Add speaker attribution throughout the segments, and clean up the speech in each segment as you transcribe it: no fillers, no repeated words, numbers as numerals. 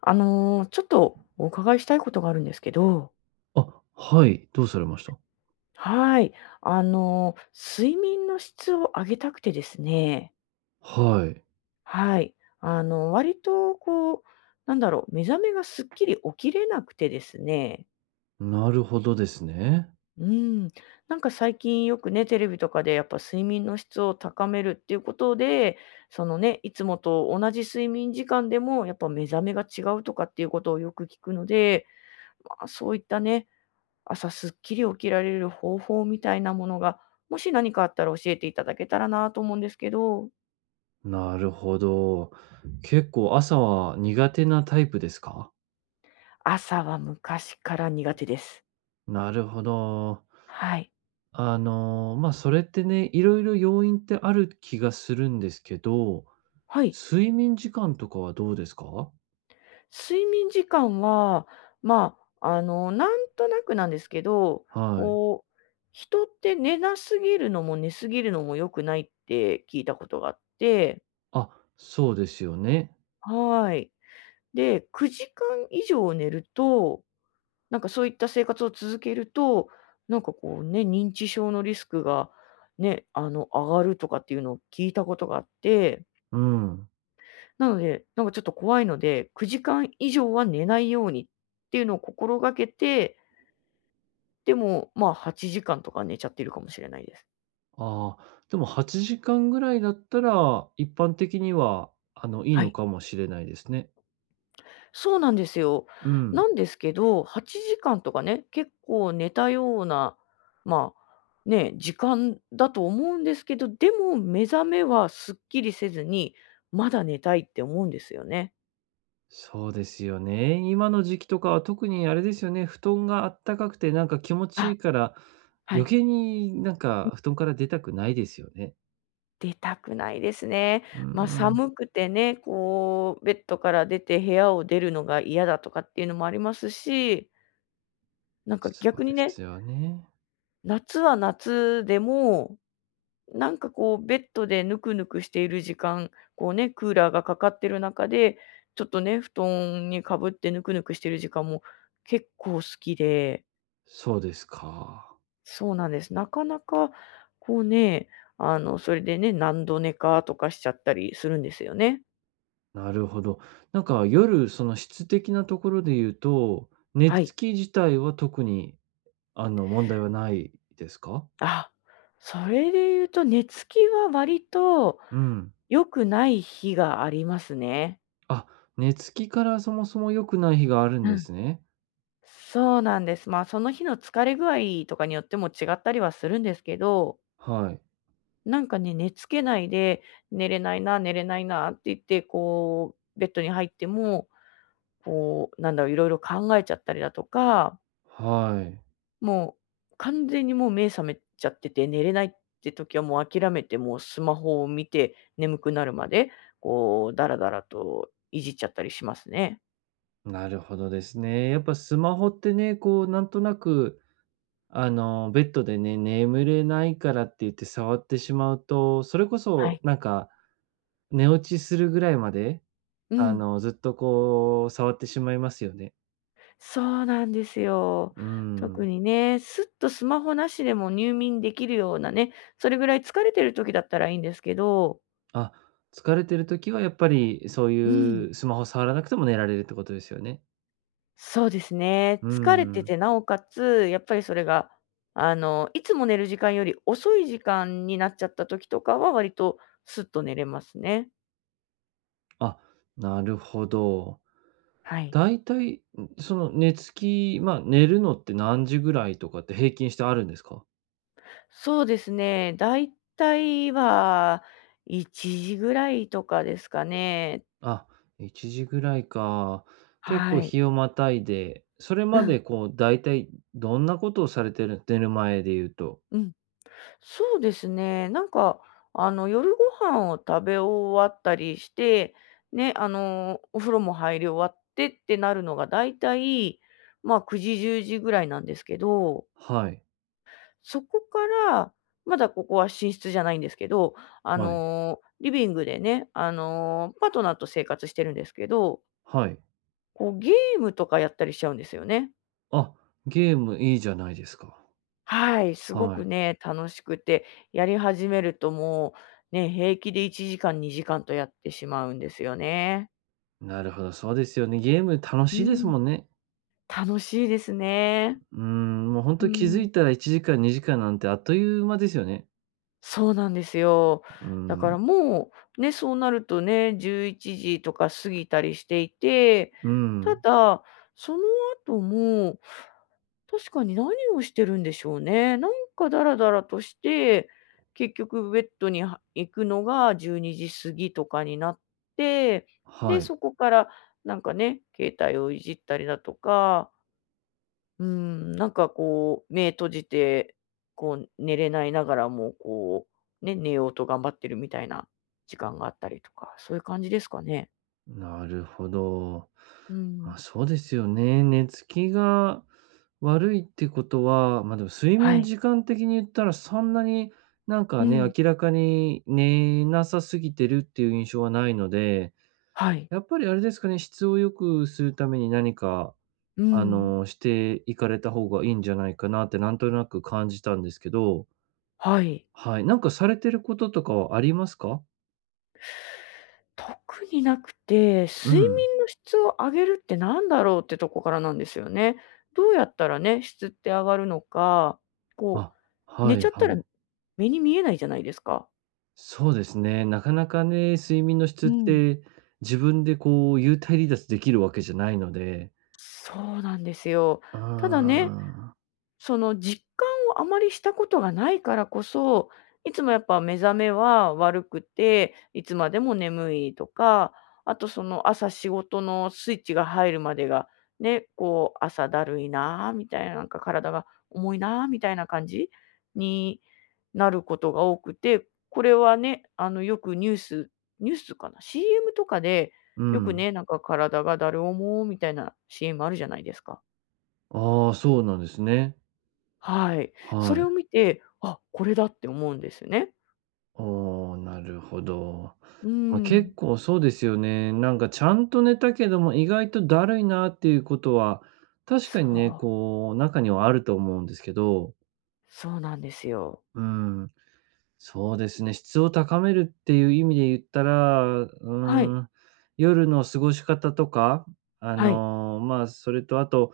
Speaker 1: ちょっとお伺いしたいことがあるんですけど、
Speaker 2: あ、はい、どうされました？
Speaker 1: はい。あの、睡眠の質を上げたくてですね、
Speaker 2: はい、
Speaker 1: はい。割とこう、なんだろう、目覚めがすっきり起きれなくてですね、
Speaker 2: なるほどですね。
Speaker 1: うん。なんか最近よくね、テレビとかでやっぱ睡眠の質を高めるっていうことで、そのね、いつもと同じ睡眠時間でもやっぱ目覚めが違うとかっていうことをよく聞くので、まあそういったね、朝すっきり起きられる方法みたいなものが、もし何かあったら教えていただけたらなと思うんですけど、
Speaker 2: なるほど。結構朝は苦手なタイプですか？
Speaker 1: 朝は昔から苦手です。
Speaker 2: なるほど。
Speaker 1: はい。
Speaker 2: ま、あそれってね、いろいろ要因ってある気がするんですけど、
Speaker 1: はい。
Speaker 2: 睡眠時間とかはどうですか？
Speaker 1: 睡眠時間は、まあ、なんとなくなんですけど、
Speaker 2: はい。
Speaker 1: こう、人って寝なすぎるのも寝すぎるのも良くないって聞いたことがあって、
Speaker 2: あ、そうですよね。
Speaker 1: はい。で、9時間以上寝ると、なんかそういった生活を続けると、なんかこうね、認知症のリスクがね、上がるとかっていうのを聞いたことがあって、
Speaker 2: うん。
Speaker 1: なので、なんかちょっと怖いので、9時間以上は寝ないようにっていうのを心がけて、でも、まあ8時間とか寝ちゃってるかもしれないです。
Speaker 2: ああ、でも8時間ぐらいだったら、一般的には、いい
Speaker 1: は
Speaker 2: の
Speaker 1: い。
Speaker 2: かもしれないですね。
Speaker 1: そうなんですよ。
Speaker 2: うん。
Speaker 1: なんですけど、8時間とかね、結構寝たような、まあ、ね、時間だと思うんですけど、でも目覚めはすっきりせずに、まだ寝たいって思うんですよね。
Speaker 2: そうですよね。今の時期とかは特にあれですよね、布団があったかくてなんか気持ちい
Speaker 1: あ、
Speaker 2: いから、
Speaker 1: は
Speaker 2: 余
Speaker 1: い。
Speaker 2: 計になんか布団から出たくないですよね。
Speaker 1: 出たくないですね。
Speaker 2: うん
Speaker 1: ま、
Speaker 2: うん。
Speaker 1: 寒くてね、こうベッドから出て部屋を出るのが嫌だとかっていうのもありますし、なんか
Speaker 2: そう
Speaker 1: 逆に
Speaker 2: で
Speaker 1: ね、
Speaker 2: すよね。
Speaker 1: 夏は夏でもなんかこう、ベッドでぬくぬくしている時間、こうね、クーラーがかかってる中で、ちょっとね、布団にかぶってぬくぬくしてる時間も結構好きで、
Speaker 2: そうですか。
Speaker 1: そうなんです。なかなか、こうね、それでね、何度寝かとかしちゃったりするんですよね。
Speaker 2: なるほど。なんか夜、その質的なところで言うと、寝
Speaker 1: は
Speaker 2: つ
Speaker 1: い。
Speaker 2: き自体は特にあの問題はないですか？
Speaker 1: あ、それで言うと、寝つきは割と
Speaker 2: うん。
Speaker 1: 良くない日がありますね。
Speaker 2: あ、寝つきからそもそも良くない日があるん
Speaker 1: う
Speaker 2: で
Speaker 1: ん。
Speaker 2: すね。
Speaker 1: そうなんです。まあ、その日の疲れ具合とかによっても違ったりはするんですけど、
Speaker 2: はい。
Speaker 1: なんかね、寝付けないで、寝れないな、寝れないなって言って、こう、ベッドに入っても、こう、なんだろう、いろいろ考えちゃったりだとか、
Speaker 2: はい。
Speaker 1: もう完全にもう目覚めちゃってて、寝れないって時はもう諦めて、もうスマホを見て、眠くなるまで、こう、だらだらといじっちゃったりしますね。
Speaker 2: なるほどですね。やっぱスマホってね、こう、なんとなく、ベッドでね、眠れないからって言って触ってしまうと、それこ
Speaker 1: は
Speaker 2: そ、
Speaker 1: い。
Speaker 2: なんか、寝落ちするぐらいまで、
Speaker 1: うん。
Speaker 2: ずっとこう、触ってしまいますよね。
Speaker 1: そうなんですよ。
Speaker 2: う
Speaker 1: 特
Speaker 2: ん。
Speaker 1: にね、すっとスマホなしでも入眠できるようなね、それぐらい疲れてる時だったらいいんですけど、
Speaker 2: あ、疲れてる時はやっぱり、そう
Speaker 1: うん。
Speaker 2: いうスマホ触らなくても寝られるってことですよね。
Speaker 1: そうですね。
Speaker 2: う
Speaker 1: 疲れて
Speaker 2: ん。
Speaker 1: て、なおかつ、やっぱりそれが、いつも寝る時間より遅い時間になっちゃった時とかは、割とスッと寝れますね。
Speaker 2: あ、なるほど。
Speaker 1: はい。
Speaker 2: 大体、その寝つき、まあ、寝るのって何時ぐらいとかって平均してあるんですか？
Speaker 1: そうですね。だいたいは1時ぐらいとかですかね。
Speaker 2: あ、1時ぐらいか。結構
Speaker 1: はい。
Speaker 2: 日をまたいで、それ
Speaker 1: う
Speaker 2: ま
Speaker 1: ん。
Speaker 2: でこうだいたいどんなことをされてる寝る前で言うと。
Speaker 1: うん。そうですね。なんか、夜ご飯を食べ終わったりして、ね、お風呂も入り終わってってなるのがだいたい、まあ、9時、10時ぐらいなんですけど、
Speaker 2: はい、
Speaker 1: そこから、まだここは寝室じゃないんですけど、
Speaker 2: はい、
Speaker 1: リビングでね、パートナーと生活してるんですけど、
Speaker 2: はい。
Speaker 1: こう、ゲームとかやったりしちゃうんですよね。
Speaker 2: あ、ゲームいいじゃないですか。
Speaker 1: はい、すご
Speaker 2: は
Speaker 1: く
Speaker 2: い。
Speaker 1: ね、楽しくて、やり始めるともう、ね、平気で1時間、2時間とやってしまうんですよね。
Speaker 2: なるほど、そうですよね。ゲーム楽
Speaker 1: う
Speaker 2: しいです
Speaker 1: ん。
Speaker 2: もんね。
Speaker 1: 楽しいですね。
Speaker 2: うーん、もうほん
Speaker 1: う
Speaker 2: と気づ
Speaker 1: ん。
Speaker 2: いたら1時間、2時間なんてあっという間ですよね。
Speaker 1: そうなんですよ。
Speaker 2: うー
Speaker 1: だか
Speaker 2: ん、
Speaker 1: らもう、ね、そうなるとね、11時とか過ぎたりしていて、
Speaker 2: うー
Speaker 1: た
Speaker 2: ん、
Speaker 1: だ、その後も確かに何をしてるんでしょうね。なんかダラダラとして、結局ベッドには行くのが12時過ぎとかになって、で、
Speaker 2: はい。
Speaker 1: そこからなんかね、携帯をいじったりだとか、うん、なんかこう、目閉じて、こう寝れないながらも、こう、ね、寝ようと頑張ってるみたいな時間があったりとか、そういう感じですかね。
Speaker 2: なるほど。
Speaker 1: うん。
Speaker 2: あ、そうですよね。寝つきが悪いってことは、ま、でも睡
Speaker 1: は
Speaker 2: 眠
Speaker 1: い。
Speaker 2: 時間的に言ったらそんなに、なん
Speaker 1: う
Speaker 2: かね、
Speaker 1: ん。
Speaker 2: 明らかに寝なさすぎてるっていう印象はないので、
Speaker 1: はい。
Speaker 2: やっぱりあれですかね、質を良くするために何か、
Speaker 1: うん。
Speaker 2: していかれた方がいいんじゃないかなってなんとなく感じたんですけど、
Speaker 1: はい。
Speaker 2: はい、なんかされてることとかはありますか？
Speaker 1: 特になくて、
Speaker 2: う
Speaker 1: 睡
Speaker 2: ん。
Speaker 1: 眠の質を上げるってなんだろうってとこからなんですよね。どうやったらね、質って上がるのか、こう、
Speaker 2: あ、
Speaker 1: 寝
Speaker 2: はい
Speaker 1: ちゃったら
Speaker 2: はい。
Speaker 1: 目に見えないじゃないですか。
Speaker 2: そうですね。なかなかね、睡眠の質
Speaker 1: う
Speaker 2: っ
Speaker 1: ん。
Speaker 2: て、自分でこう幽体離脱できるわけじゃないので。
Speaker 1: そうなんですよ。
Speaker 2: うー
Speaker 1: ただね、
Speaker 2: ん。
Speaker 1: その実感をあまりしたことがないからこそ、いつもやっぱ目覚めは悪くて、いつまでも眠いとか、あとその朝仕事のスイッチが入るまでが、ね、こう朝だるいなあみたいな、なんか体が重いなあみたいな感じになることが多くて、これはね、あのよくニュースかな、CM とかで、
Speaker 2: う
Speaker 1: よく
Speaker 2: ん。
Speaker 1: ね、なんか体がだるおもみたいな CM あるじゃないですか。
Speaker 2: ああ、そうなんですね。
Speaker 1: はい。そ
Speaker 2: は
Speaker 1: れ
Speaker 2: い。
Speaker 1: を見て、あ、これだって思うんですね。
Speaker 2: おお、なるほど。
Speaker 1: う
Speaker 2: ま、結
Speaker 1: ん。
Speaker 2: 構そうですよね。なんかちゃんと寝たけども、意外とだるいなっていうことは、
Speaker 1: そ
Speaker 2: 確かにね、
Speaker 1: う、
Speaker 2: こう中にはあると思うんですけど。
Speaker 1: そうなんですよ。
Speaker 2: うーん。そうですね、質を高めるっていう意味で言ったら、う
Speaker 1: は
Speaker 2: ー
Speaker 1: い、
Speaker 2: ん、夜の過ごし方とか、
Speaker 1: はい、
Speaker 2: まあ、それとあと、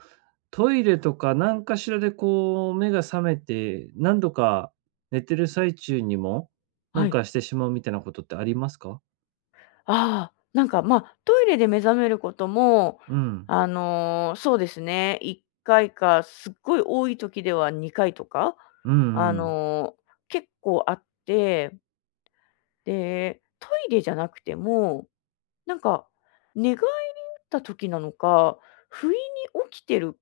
Speaker 2: トイレとか何かしらでこう目が覚めて、何度か寝てる最中にも、な
Speaker 1: は
Speaker 2: ん
Speaker 1: い。
Speaker 2: かしてしまうみたいなことってありますか？
Speaker 1: ああ、なんか、まあ、トイレで目覚めることも、
Speaker 2: うん。
Speaker 1: そうですね、1回か、すっごい多い時では2回とか、
Speaker 2: う
Speaker 1: あ
Speaker 2: んうん。
Speaker 1: の、結構あって、で、トイレじゃなくてもなんか、寝返り打った時なのか、不意に起きてる、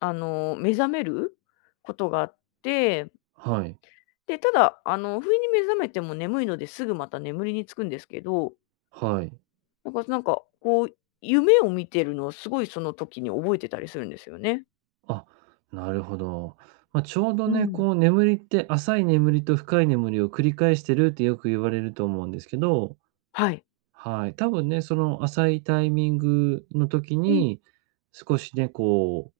Speaker 1: 目覚めることがあって、
Speaker 2: はい。
Speaker 1: で、ただ、不意に目覚めても眠いのですぐまた眠りにつくんですけど、
Speaker 2: はい。
Speaker 1: なんか、こう、夢を見てるのをすごいその時に覚えてたりするんですよね。
Speaker 2: あ、なるほど。まあ、ちょうど
Speaker 1: う
Speaker 2: ね、
Speaker 1: ん。
Speaker 2: こう眠りって、浅い眠りと深い眠りを繰り返してるってよく言われると思うんですけど。
Speaker 1: はい。
Speaker 2: はい。多分ね、その浅いタイミングの時
Speaker 1: うん、
Speaker 2: に、少しね、こ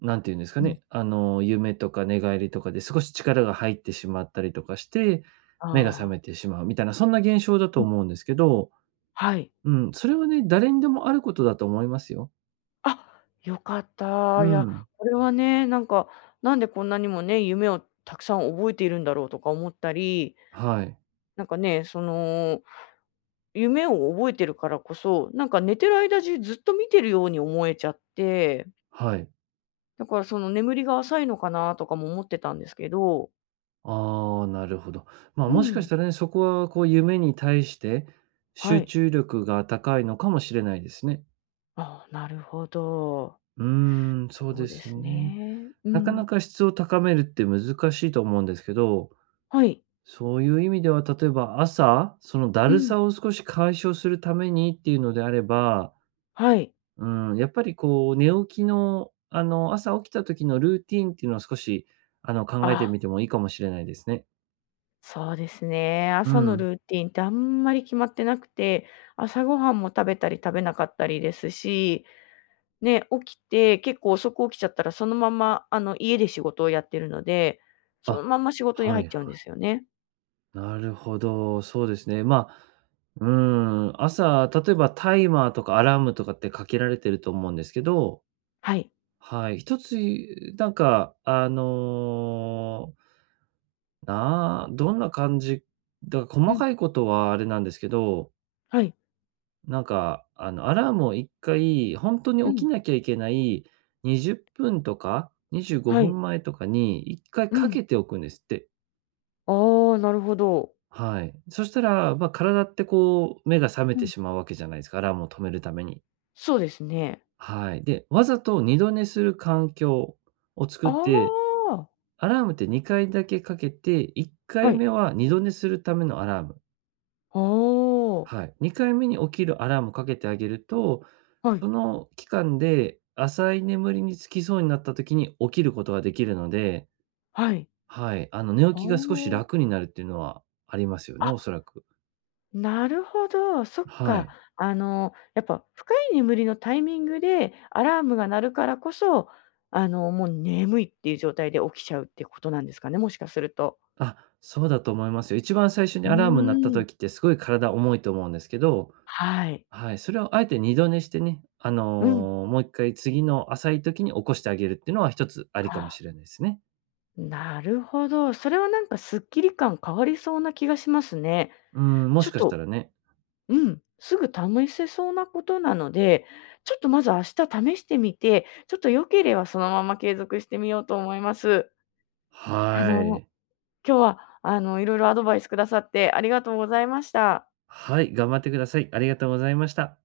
Speaker 2: う、なんていうんですか
Speaker 1: うん。
Speaker 2: ね、夢とか寝返りとかで少し力が入ってしまったりとかして、目が覚
Speaker 1: あ
Speaker 2: め
Speaker 1: あ。
Speaker 2: てしまうみたいな、そんな現象だ
Speaker 1: う
Speaker 2: と
Speaker 1: ん。
Speaker 2: 思うんですけど、
Speaker 1: はい。
Speaker 2: うん、それはね、誰にでもあることだと思いますよ。
Speaker 1: あ、よかっ
Speaker 2: う
Speaker 1: た。いや、
Speaker 2: ん。
Speaker 1: これはね、なんか、なんでこんなにもね、夢をたくさん覚えているんだろうとか思ったり
Speaker 2: はい。
Speaker 1: なんかね、その、夢を覚えてるからこそ、なんか寝てる間中ずっと見てるように思えちゃって、
Speaker 2: はい。
Speaker 1: だからその眠りが浅いのかなとかも思ってたんですけど、
Speaker 2: ああ、なるほど。まあ、
Speaker 1: う
Speaker 2: もしか
Speaker 1: ん、
Speaker 2: したらね、そこはこう、夢に対して
Speaker 1: は
Speaker 2: 集
Speaker 1: い。
Speaker 2: 中力が高いのかもしれないですね。
Speaker 1: ああ、なるほど。
Speaker 2: うーん、そう
Speaker 1: そう
Speaker 2: で
Speaker 1: で
Speaker 2: す
Speaker 1: す
Speaker 2: ね。
Speaker 1: ね。う
Speaker 2: なか
Speaker 1: ん。
Speaker 2: なか質を高めるって難しいと思うんですけど、
Speaker 1: はい。
Speaker 2: そういう意味では、例えば朝、そのだ
Speaker 1: う
Speaker 2: る
Speaker 1: ん。
Speaker 2: さを少し解消するためにっていうのであれば、
Speaker 1: はい。
Speaker 2: うん、やっぱりこう寝起きの、朝起きた時のルーティンっていうのを少し、考え
Speaker 1: あ、
Speaker 2: てみてもいいかもしれないですね。
Speaker 1: そうですね。
Speaker 2: う
Speaker 1: 朝の
Speaker 2: ん。
Speaker 1: ルーティンってあんまり決まってなくて、朝ごはんも食べたり食べなかったりですし、ね、起きて、結構遅く起きちゃったら、そのまま、家で仕事をやってるので、その
Speaker 2: あ、
Speaker 1: まま仕事に
Speaker 2: は
Speaker 1: 入っ
Speaker 2: い
Speaker 1: ちゃうんで
Speaker 2: は
Speaker 1: す
Speaker 2: い。
Speaker 1: よね。
Speaker 2: なるほど、そうですね。まあ、うん、朝、例えばタイマーとかアラームとかってかけられてると思うんですけど、
Speaker 1: はい。
Speaker 2: はい、一ついなんか、なあどんな感じだから
Speaker 1: う
Speaker 2: 細
Speaker 1: ん。
Speaker 2: かいことはあれなんですけど、
Speaker 1: はい。
Speaker 2: なんか、アラームを1回、ほんとに
Speaker 1: う
Speaker 2: 起き
Speaker 1: ん。
Speaker 2: なきゃいけない20分とか25
Speaker 1: は
Speaker 2: 分
Speaker 1: い。
Speaker 2: 前とかに一回
Speaker 1: う
Speaker 2: かいか
Speaker 1: ん。
Speaker 2: けておくんですって。
Speaker 1: ああ、なるほど。
Speaker 2: はい。そしたら、ま、体ってこう目が覚め
Speaker 1: う
Speaker 2: て
Speaker 1: ん。
Speaker 2: しまうわけじゃないですか、アラームを止めるために。
Speaker 1: そうですね。
Speaker 2: はい。で、わざと二度寝する環境を作
Speaker 1: あ
Speaker 2: って
Speaker 1: あ、
Speaker 2: アラームって2回だけかけて、1
Speaker 1: は
Speaker 2: 回
Speaker 1: い。
Speaker 2: 目は2度寝するためのアラーム。
Speaker 1: ああ、はい、
Speaker 2: はい。2回目に起きるアラームをかけてあげると、
Speaker 1: はい。
Speaker 2: その期間で浅い眠りにつきそうになった時に起きることができるので、
Speaker 1: はい、
Speaker 2: はい、寝起
Speaker 1: あ
Speaker 2: きが少し
Speaker 1: あ。
Speaker 2: 楽になるっていうのはありますよね、
Speaker 1: あ、
Speaker 2: おそらく。
Speaker 1: なるほど、そっ
Speaker 2: は
Speaker 1: か。
Speaker 2: い。
Speaker 1: やっぱ深い眠りのタイミングでアラームが鳴るからこそ、もう眠いっていう状態で起きちゃうってことなんですかね、もしかすると。
Speaker 2: あ、そうだと思いますよ。一番最初
Speaker 1: う
Speaker 2: にアラーム鳴った
Speaker 1: ーん。
Speaker 2: 時ってすごい体重いと思うんですけど、
Speaker 1: はい。
Speaker 2: はい、それをあえて二度寝してね、
Speaker 1: うん。
Speaker 2: もう一回次の浅い時に起こしてあげるっていうのは一つありかも
Speaker 1: あ、
Speaker 2: しれないですね。
Speaker 1: なるほど。それはなんかすっきり感変わりそうな気がしますね。
Speaker 2: うん、も
Speaker 1: ちょ
Speaker 2: し
Speaker 1: っ
Speaker 2: かした
Speaker 1: と、
Speaker 2: らね。
Speaker 1: うん、すぐ試せそうなことなので、ちょっとまず明日試してみて、ちょっと良ければそのまま継続してみようと思います。あ
Speaker 2: は
Speaker 1: の
Speaker 2: い。
Speaker 1: 今日はいろいろアドバイスくださってありがとうございました。
Speaker 2: はい、頑張ってください。ありがとうございました。